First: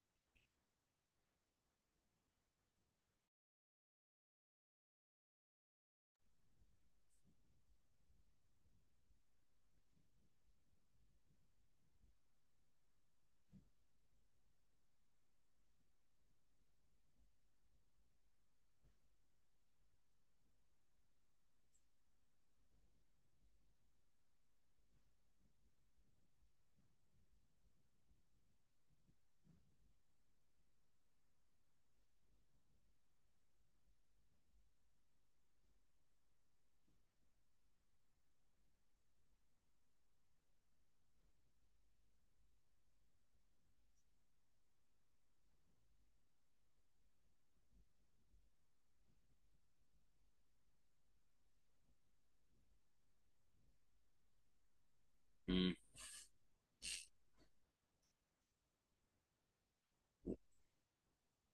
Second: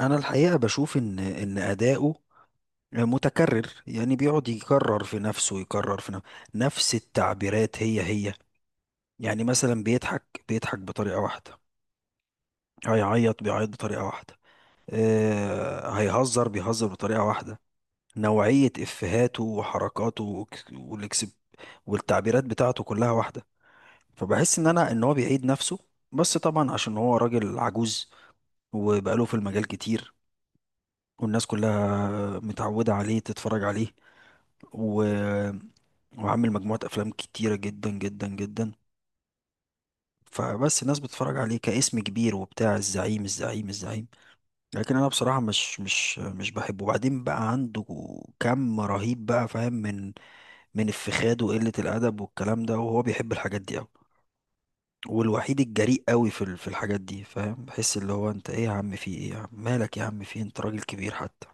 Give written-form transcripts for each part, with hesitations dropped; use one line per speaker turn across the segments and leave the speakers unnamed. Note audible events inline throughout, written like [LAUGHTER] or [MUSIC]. انا الحقيقه بشوف ان اداؤه متكرر، يعني بيقعد يكرر في نفسه، يكرر في نفسه نفس التعبيرات هي هي. يعني مثلا بيضحك بيضحك بطريقه واحده، هيعيط بيعيط بطريقه واحده. هيهزر بيهزر بطريقه واحده. نوعيه افهاته وحركاته والاكسب والتعبيرات بتاعته كلها واحده. فبحس ان هو بيعيد نفسه. بس طبعا عشان هو راجل عجوز وبقاله في المجال كتير، والناس كلها متعودة عليه تتفرج عليه، و... وعامل مجموعة أفلام كتيرة جدا جدا جدا. فبس الناس بتتفرج عليه كاسم كبير وبتاع، الزعيم الزعيم الزعيم. لكن أنا بصراحة مش بحبه. وبعدين بقى عنده كم رهيب بقى، فاهم؟ من الفخاد وقلة الأدب والكلام ده، وهو بيحب الحاجات دي أوي. والوحيد
مم.
الجريء قوي في الحاجات دي، فاهم؟ بحس اللي هو انت ايه يا عم، في ايه يا عم، مالك يا عم، في إيه؟ انت راجل كبير حتى.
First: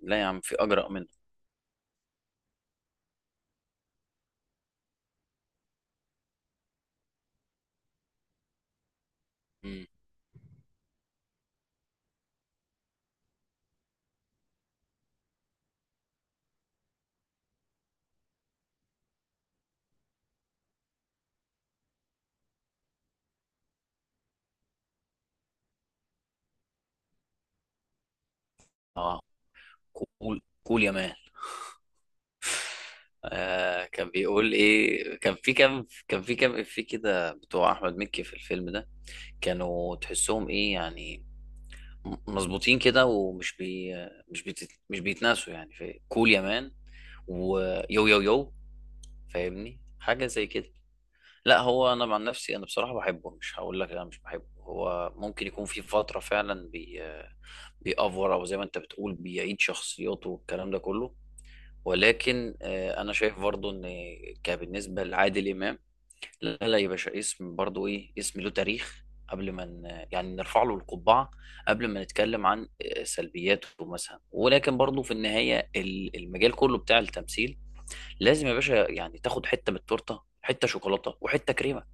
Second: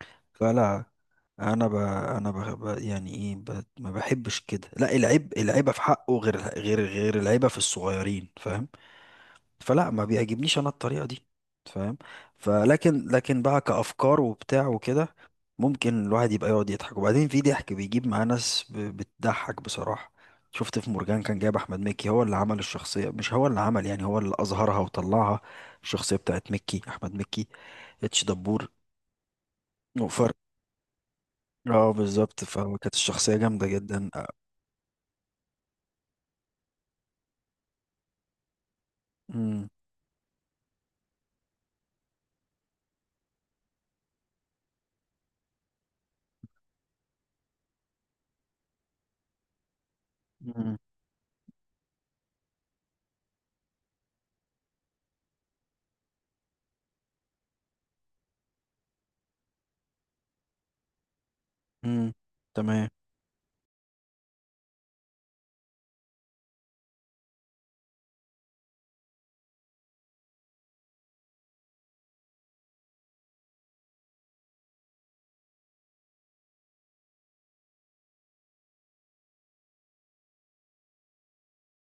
لا يا عم في
فلا،
اجرأ منه.
انا ب... انا ب... ب... يعني ايه ب... ما بحبش كده. لا، العيب، العيبه في حقه غير العيبه في الصغيرين، فاهم؟
مم.
فلا، ما بيعجبنيش انا الطريقه دي، فاهم؟ فلكن بقى كافكار وبتاع وكده، ممكن الواحد يبقى يقعد يضحك. وبعدين في ضحك بيجيب معاه ناس بتضحك بصراحه. شفت في مرجان كان جايب احمد مكي، هو اللي عمل الشخصيه، مش هو اللي عمل، يعني هو اللي اظهرها وطلعها، الشخصيه بتاعت احمد مكي، اتش دبور.
اه كول كول يا مان.
اه بالظبط، فكانت الشخصية جامدة
كان
جدا.
بيقول ايه، كان في كام افيه كده بتوع احمد مكي في الفيلم ده؟
امم.
كانوا تحسهم ايه يعني؟ مظبوطين كده ومش بي مش بيت مش بيتناسوا يعني في كول يا مان ويو يو يو. فاهمني حاجة زي كده.
امم.
لا هو انا مع نفسي، انا بصراحة بحبه، مش هقول لك لا مش بحبه. هو ممكن يكون في فترة فعلا بيأفور، او زي ما انت بتقول بيعيد شخصياته والكلام ده كله.
امم.
ولكن
تمام،
انا شايف برضو ان كبالنسبه لعادل امام، لا لا يا باشا، اسم برضو ايه، اسم له تاريخ. قبل ما يعني نرفع له القبعه، قبل ما نتكلم عن سلبياته مثلا، ولكن برضو في النهايه المجال كله بتاع التمثيل، لازم يا باشا يعني تاخد حته من التورته، حته شوكولاته وحته كريمه.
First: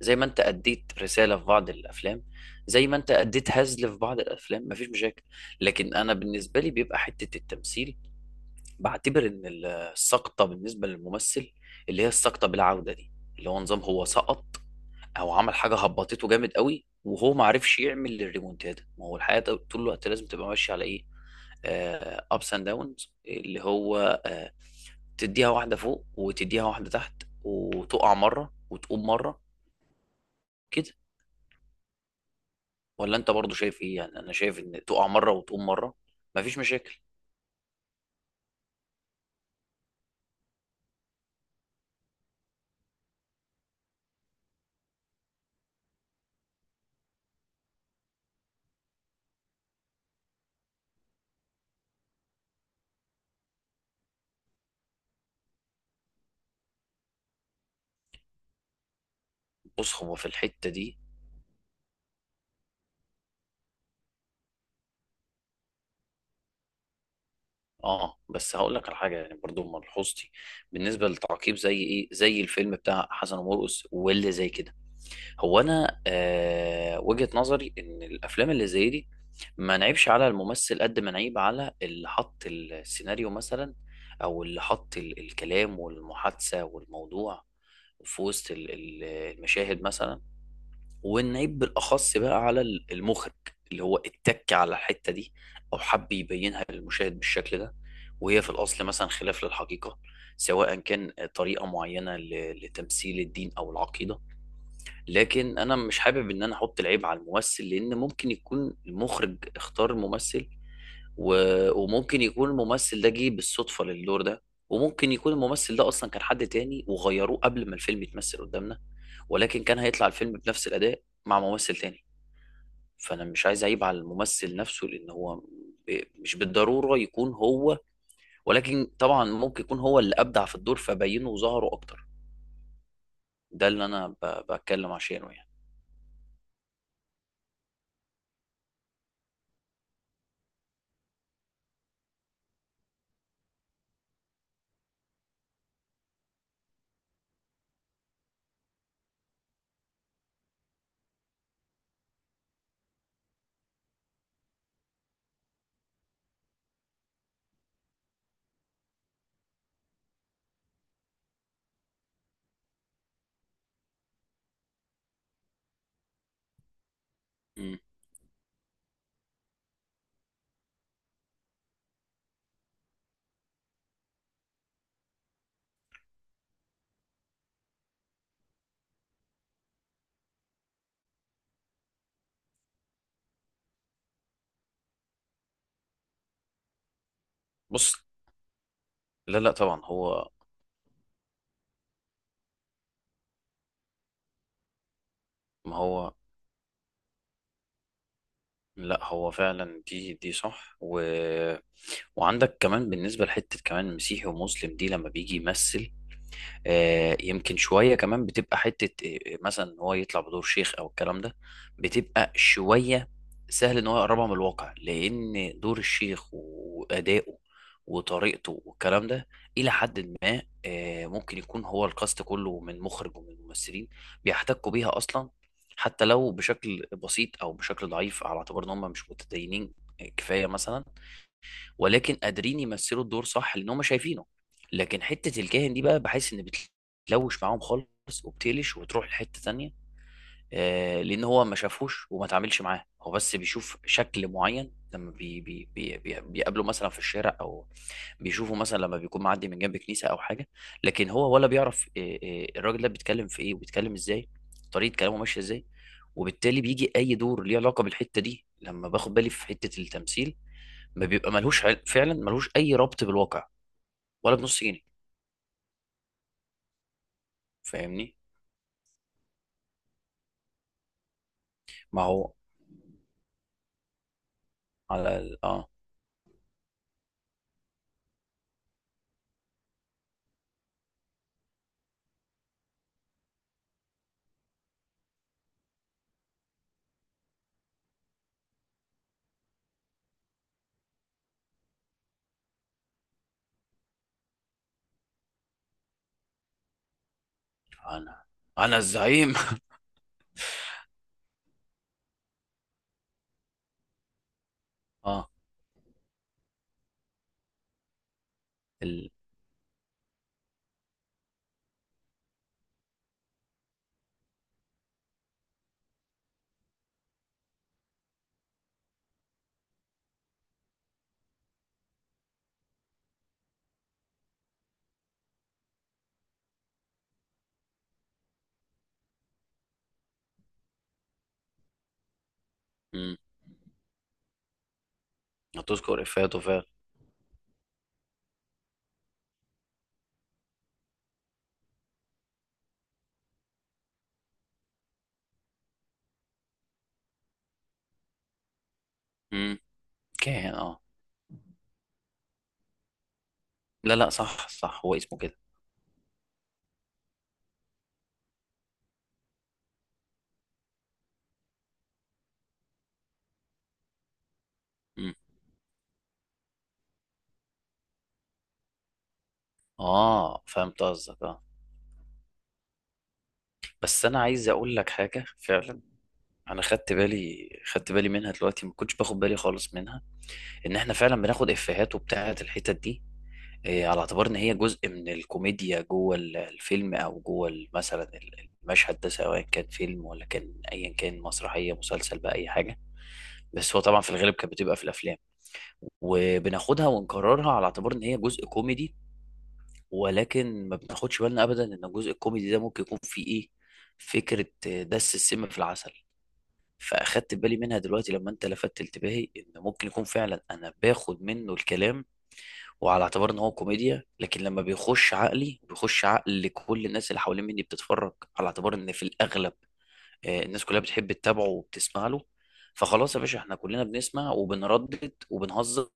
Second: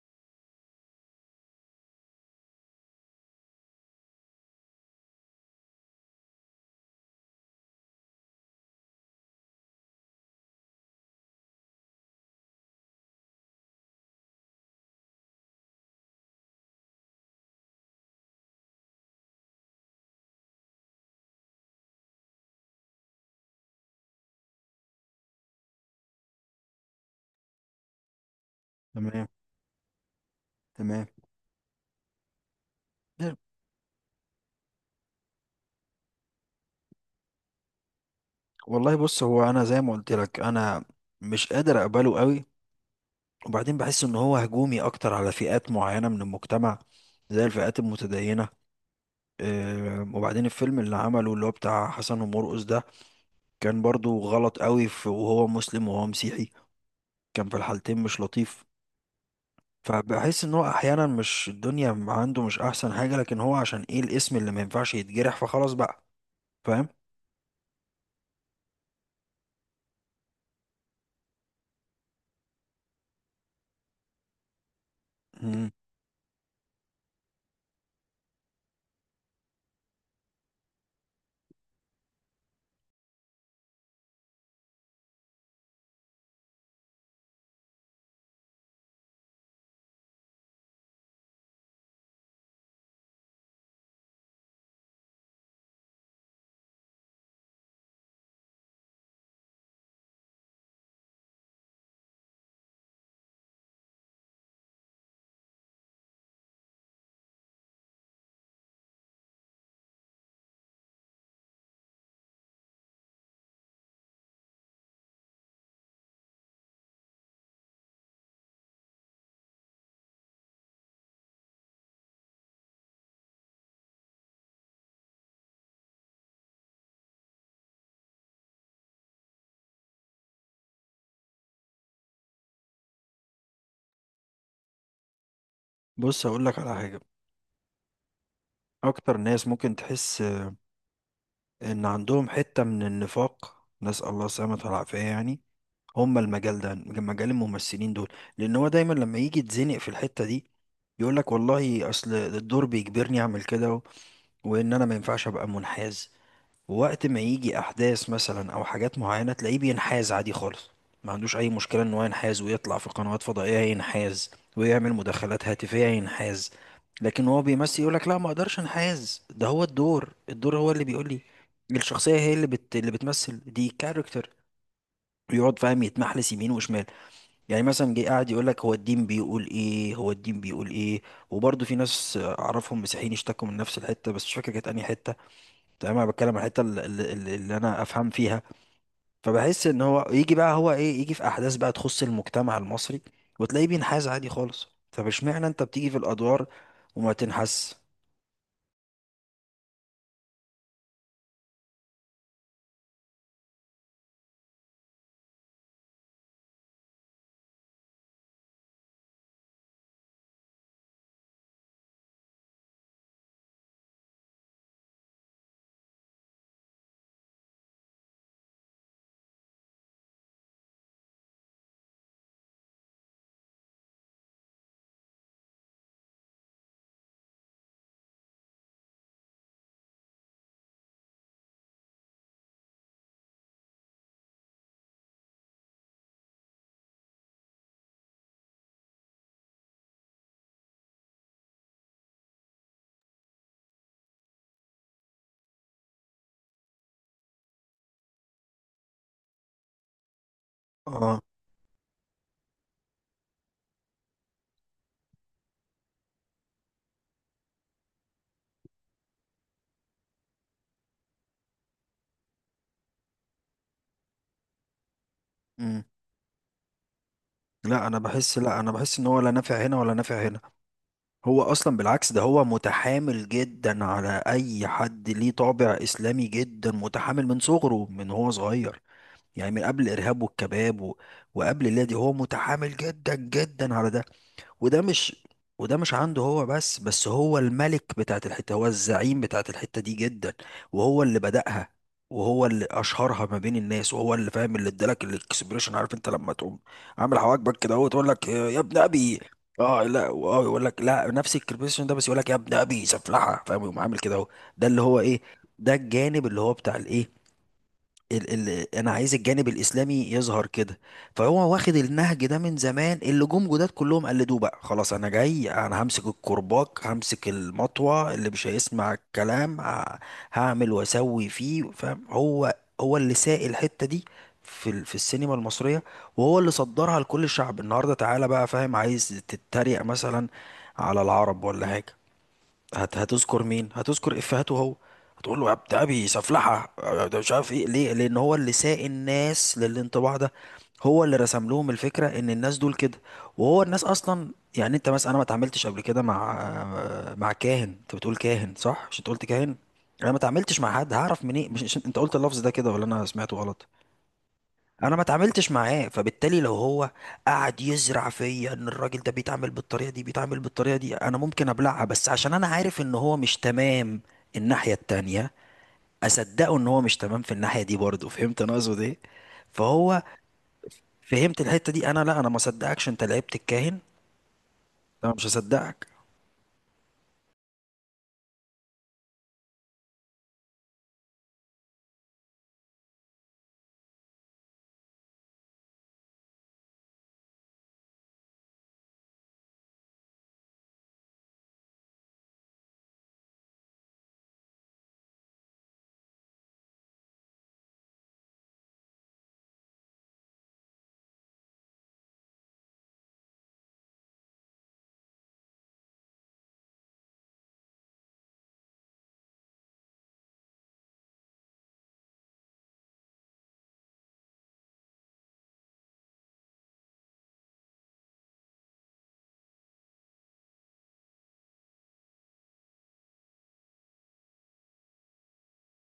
زي ما انت اديت رساله في بعض الافلام، زي ما انت اديت هزل في بعض الافلام، مفيش مشاكل. لكن انا بالنسبه لي بيبقى حته التمثيل، بعتبر ان السقطه بالنسبه للممثل، اللي هي السقطه بالعوده دي، اللي هو نظام هو سقط، او عمل حاجه هبطته جامد قوي وهو ما عرفش يعمل الريمونتادا. ما هو الحياه طول الوقت لازم تبقى ماشيه على ايه، ابس اند داونز، اللي هو تديها واحدة فوق وتديها واحدة تحت، وتقع مرة وتقوم
تمام،
مرة، كده.
تمام.
ولا انت برضو شايف ايه؟ يعني انا شايف ان تقع مرة وتقوم مرة، مفيش مشاكل.
والله بص، هو انا زي ما قلت لك، انا مش قادر اقبله قوي. وبعدين بحس ان هو هجومي اكتر على فئات معينة من المجتمع، زي الفئات المتدينة. وبعدين الفيلم اللي عمله اللي هو بتاع حسن ومرقص ده، كان برضو غلط قوي في، وهو مسلم وهو مسيحي، كان في الحالتين مش لطيف.
بص هو في
فبحس ان هو
الحتة دي،
احيانا، مش الدنيا عنده مش احسن حاجة، لكن هو عشان ايه؟ الاسم اللي ما ينفعش يتجرح، فخلاص بقى، فاهم؟
اه. بس هقول لك على حاجة يعني، برضو ملحوظتي بالنسبة للتعقيب زي ايه، زي الفيلم بتاع حسن ومرقص واللي زي كده. هو
مم.
انا وجهة نظري ان الافلام اللي زي دي، ما نعيبش على الممثل قد ما نعيب على اللي حط السيناريو مثلا، او اللي حط الكلام والمحادثة والموضوع في وسط المشاهد مثلا، والنعيب بالاخص بقى على المخرج اللي هو اتك على الحتة دي، او حب يبينها للمشاهد بالشكل ده وهي في الاصل مثلا خلاف للحقيقة. سواء كان طريقة معينة لتمثيل الدين او العقيدة. لكن انا مش حابب ان انا احط العيب على الممثل، لان ممكن يكون المخرج اختار ممثل و... وممكن يكون الممثل ده جه بالصدفة للدور ده، وممكن يكون الممثل ده اصلا كان حد تاني وغيروه قبل ما الفيلم يتمثل قدامنا، ولكن كان هيطلع الفيلم بنفس الاداء مع ممثل تاني. فانا مش عايز اعيب على الممثل نفسه لان هو مش بالضرورة يكون هو، ولكن طبعا ممكن يكون هو اللي ابدع في الدور فبينه وظهره اكتر. ده اللي انا بتكلم عشانه يعني.
بص هقول لك على حاجة، اكتر ناس ممكن تحس ان عندهم حتة من النفاق، نسأل الله السلامة والعافية، يعني هم المجال ده، مجال الممثلين دول. لان هو دايما لما يجي يتزنق في الحتة دي، يقول لك والله اصل الدور بيجبرني اعمل كده وان انا ما ينفعش ابقى منحاز. وقت ما يجي احداث مثلا او حاجات معينه، تلاقيه بينحاز عادي خالص، ما عندوش اي مشكله ان هو ينحاز، ويطلع في قنوات فضائيه ينحاز، ويعمل مداخلات هاتفيه ينحاز. لكن هو
مم.
بيمثل، يقول لك لا ما اقدرش انحاز، ده هو الدور، الدور هو اللي بيقول لي، الشخصيه هي اللي اللي بتمثل دي كاركتر. ويقعد فاهم يتمحلس يمين وشمال. يعني مثلا جه قاعد يقول لك هو الدين بيقول ايه، هو الدين بيقول ايه. وبرضه في ناس اعرفهم مسيحيين اشتكوا من نفس الحته، بس مش فاكر كانت انهي حته. تمام، انا بتكلم عن الحته اللي، اللي انا
بص.
افهم فيها.
لا لا
فبحس
طبعا
ان هو
هو.
يجي بقى، هو ايه، يجي في احداث بقى تخص المجتمع المصري وتلاقيه بينحاز عادي خالص. طب اشمعنى انت
ما
بتيجي في
هو.
الادوار وما تنحس؟
لا هو فعلا دي صح وعندك كمان بالنسبة لحتة كمان مسيحي ومسلم دي لما بيجي يمثل، يمكن شوية كمان بتبقى حتة، مثلا إن هو يطلع بدور شيخ أو الكلام ده، بتبقى شوية سهل إن هو يقربها من الواقع، لأن دور الشيخ وأدائه وطريقته والكلام ده إلى حد ما، ممكن يكون هو الكاست كله من مخرج ومن ممثلين بيحتكوا بيها أصلا، حتى لو بشكل بسيط أو بشكل ضعيف على اعتبار إن هم مش متدينين، كفاية مثلا، ولكن قادرين يمثلوا الدور صح لان هم شايفينه. لكن حته الكاهن دي بقى بحس ان بتلوش معاهم خالص وبتقلش وتروح لحته تانية. لان هو ما شافوش وما تعاملش معاه، هو بس بيشوف شكل معين لما بي بي بي بي بيقابله مثلا في الشارع، او بيشوفه مثلا لما بيكون معدي من جنب كنيسه او حاجه. لكن
اه.
هو ولا بيعرف الراجل ده بيتكلم في ايه وبيتكلم ازاي، طريقه كلامه ماشيه ازاي. وبالتالي بيجي اي دور ليه علاقه بالحته دي، لما باخد بالي في حته التمثيل، ما بيبقى ملهوش فعلا ملهوش اي ربط بالواقع ولا بنص جنيه.
امم. لا انا
فاهمني.
بحس، لا انا بحس ان هو لا نافع هنا ولا نافع هنا. هو اصلا
ما
بالعكس، ده
هو
هو متحامل جدا على اي حد
على
ليه طابع
اه.
اسلامي. جدا متحامل من صغره، من هو صغير، يعني من قبل الارهاب والكباب وقبل اللي دي، هو متحامل جدا جدا على ده. وده مش وده مش عنده هو، بس هو الملك بتاعت الحتة، هو الزعيم بتاعت الحتة دي جدا. وهو اللي بدأها، وهو اللي أشهرها ما بين الناس، وهو اللي فاهم اللي ادالك الاكسبريشن. عارف انت لما تقوم عامل حواجبك كده اهو، تقول
انا
لك يا
انا
ابن ابي.
الزعيم.
اه، لا اه، يقول لك لا، نفس الاكسبريشن ده بس يقول لك يا ابن ابي سفلحه، فاهم؟ يقوم عامل كده اهو، ده اللي هو
[LAUGHS]
ايه،
اه.
ده الجانب اللي هو بتاع الايه، ال انا
ال
عايز الجانب الاسلامي يظهر كده. فهو واخد النهج ده من زمان، اللي جم جداد كلهم قلدوه بقى. خلاص انا جاي، انا همسك الكرباج، همسك المطوه، اللي مش هيسمع الكلام هعمل واسوي فيه، فاهم؟ هو، هو اللي ساق الحته دي في السينما المصريه، وهو اللي صدرها لكل الشعب النهارده. تعالى بقى فاهم، عايز تتريق مثلا على العرب ولا حاجه،
امم
هتذكر مين؟ هتذكر افهاته هو، هتقول له يا بتاع
هتذكر
ابي
افاته فعلا.
سفلحه، يا ده مش عارف ايه. ليه؟ لان هو اللي ساق الناس للانطباع ده. هو اللي رسم لهم الفكره ان الناس دول كده. وهو الناس اصلا، يعني انت مثلا، انا ما اتعاملتش قبل كده مع، مع كاهن. انت بتقول كاهن، صح؟ مش انت قلت كاهن؟
امم.
انا ما
كان
اتعاملتش مع
اه.
حد، هعرف منين؟ انت قلت اللفظ ده كده، ولا انا سمعته غلط؟
لا لا، صح صح، هو
انا ما
اسمه كده.
اتعاملتش معاه، فبالتالي لو هو قعد يزرع فيا ان الراجل ده بيتعامل بالطريقه دي، بيتعامل بالطريقه دي، انا ممكن ابلعها بس عشان انا عارف ان هو مش تمام الناحيه
امم.
التانية، اصدقه ان هو مش تمام في الناحيه دي برضه. فهمت انا اقصد ايه؟ فهو،
اه فهمت قصدك،
فهمت
اه.
الحته دي. انا لا، انا ما اصدقكش انت لعبت الكاهن،
بس انا عايز اقول لك
انا
حاجه
مش
فعلا.
هصدقك.
انا خدت بالي، خدت بالي منها دلوقتي، ما كنتش باخد بالي خالص منها. ان احنا فعلا بناخد افيهات وبتاعه الحتت دي، على اعتبار ان هي جزء من الكوميديا جوه الفيلم، او جوه مثلا المشهد ده، سواء كان فيلم ولا كان ايا كان، مسرحيه، مسلسل بقى، اي حاجه. بس هو طبعا في الغالب كانت بتبقى في الافلام، وبناخدها ونكررها على اعتبار ان هي جزء كوميدي. ولكن ما بناخدش بالنا ابدا ان الجزء الكوميدي ده ممكن يكون فيه ايه، فكره دس السم في العسل. فاخدت بالي منها دلوقتي لما انت لفتت انتباهي ان ممكن يكون فعلا انا باخد منه الكلام، وعلى اعتبار ان هو كوميديا، لكن لما بيخش عقلي بيخش عقل لكل الناس اللي حوالين مني بتتفرج. على اعتبار ان في الاغلب الناس كلها بتحب تتابعه وبتسمع له، فخلاص يا باشا احنا كلنا بنسمع وبنردد وبنهزر.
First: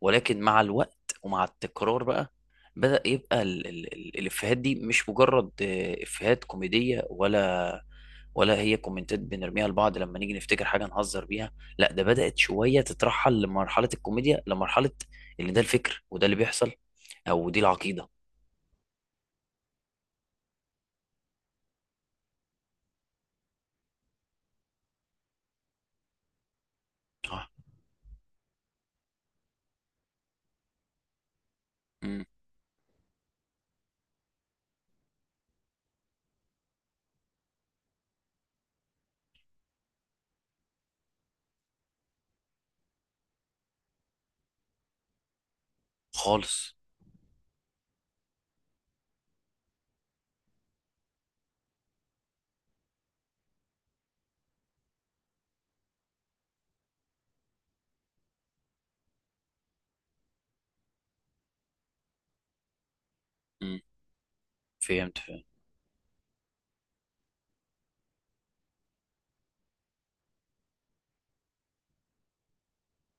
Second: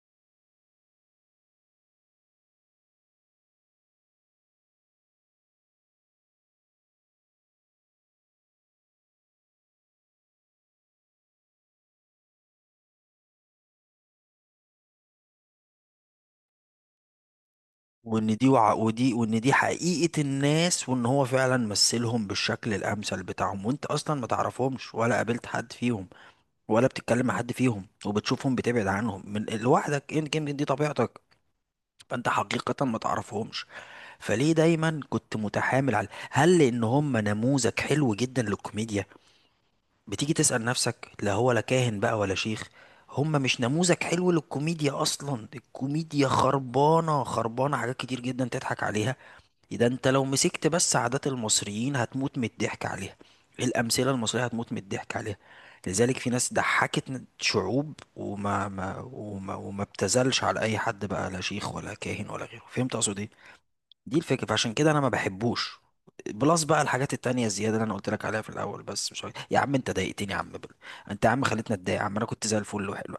ولكن مع الوقت ومع التكرار بقى، بدأ يبقى الافيهات دي مش مجرد افيهات كوميدية، ولا هي كومنتات بنرميها لبعض لما نيجي نفتكر حاجه نهزر بيها. لا ده بدات شويه تترحل لمرحله الكوميديا، لمرحله اللي ده الفكر، وده اللي بيحصل، او دي العقيده.
وان دي حقيقه الناس، وان هو فعلا مثلهم بالشكل الامثل بتاعهم، وانت اصلا ما تعرفهمش ولا قابلت حد فيهم، ولا بتتكلم مع
اه.
حد فيهم، وبتشوفهم بتبعد عنهم من لوحدك، انت جيم دي طبيعتك.
امم.
فانت حقيقة ما تعرفهمش. فليه دايما كنت متحامل على هل، لان هم نموذج حلو جدا للكوميديا؟ بتيجي تسأل نفسك، لا هو لا كاهن بقى ولا شيخ. هم مش نموذج حلو للكوميديا اصلا، الكوميديا
خالص.
خربانة، خربانة حاجات كتير جدا تضحك عليها. ده انت لو مسكت بس عادات المصريين هتموت من الضحك عليها، الامثله المصريه هتموت من الضحك عليها. لذلك في ناس ضحكت شعوب وما ما وما, وما ابتذلش على اي حد، بقى لا شيخ ولا كاهن ولا غيره، فهمت اقصد ايه؟
امم.
دي الفكره، فعشان كده انا ما
فهمت فهمت.
بحبوش. بلس بقى الحاجات التانية الزيادة اللي انا قلت لك عليها في الاول، بس مش عارف. يا عم انت ضايقتني يا عم، انت يا عم خليتني اتضايق يا عم، انا كنت زي الفل وحلو.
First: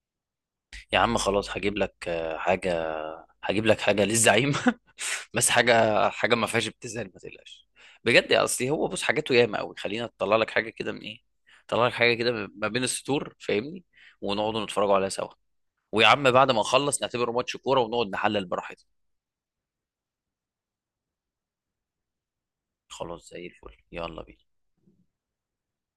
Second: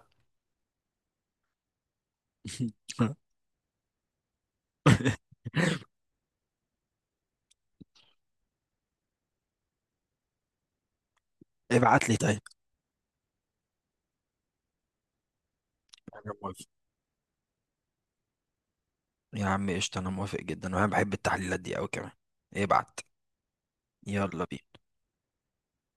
يا عم خلاص هجيب لك حاجه، هجيب لك حاجه للزعيم. [LAUGHS]
[LAUGHS]
بس حاجه، حاجه ما فيهاش ابتذال، ما تقلقش. بجد يا اصلي هو بص حاجاته ياما قوي، خلينا اطلع لك حاجه كده من ايه، اطلع لك
ابعت
حاجه
لي.
كده ما بين السطور فاهمني. ونقعدوا نتفرجوا عليها سوا، ويا عم
طيب
بعد ما نخلص نعتبره ماتش كوره ونقعد نحلل براحتنا.
يا عم قشطة، أنا موافق جدا وأنا بحب التحليلات دي أوي كمان. ابعت.
خلاص زي الفل يلا بينا
يلا بينا.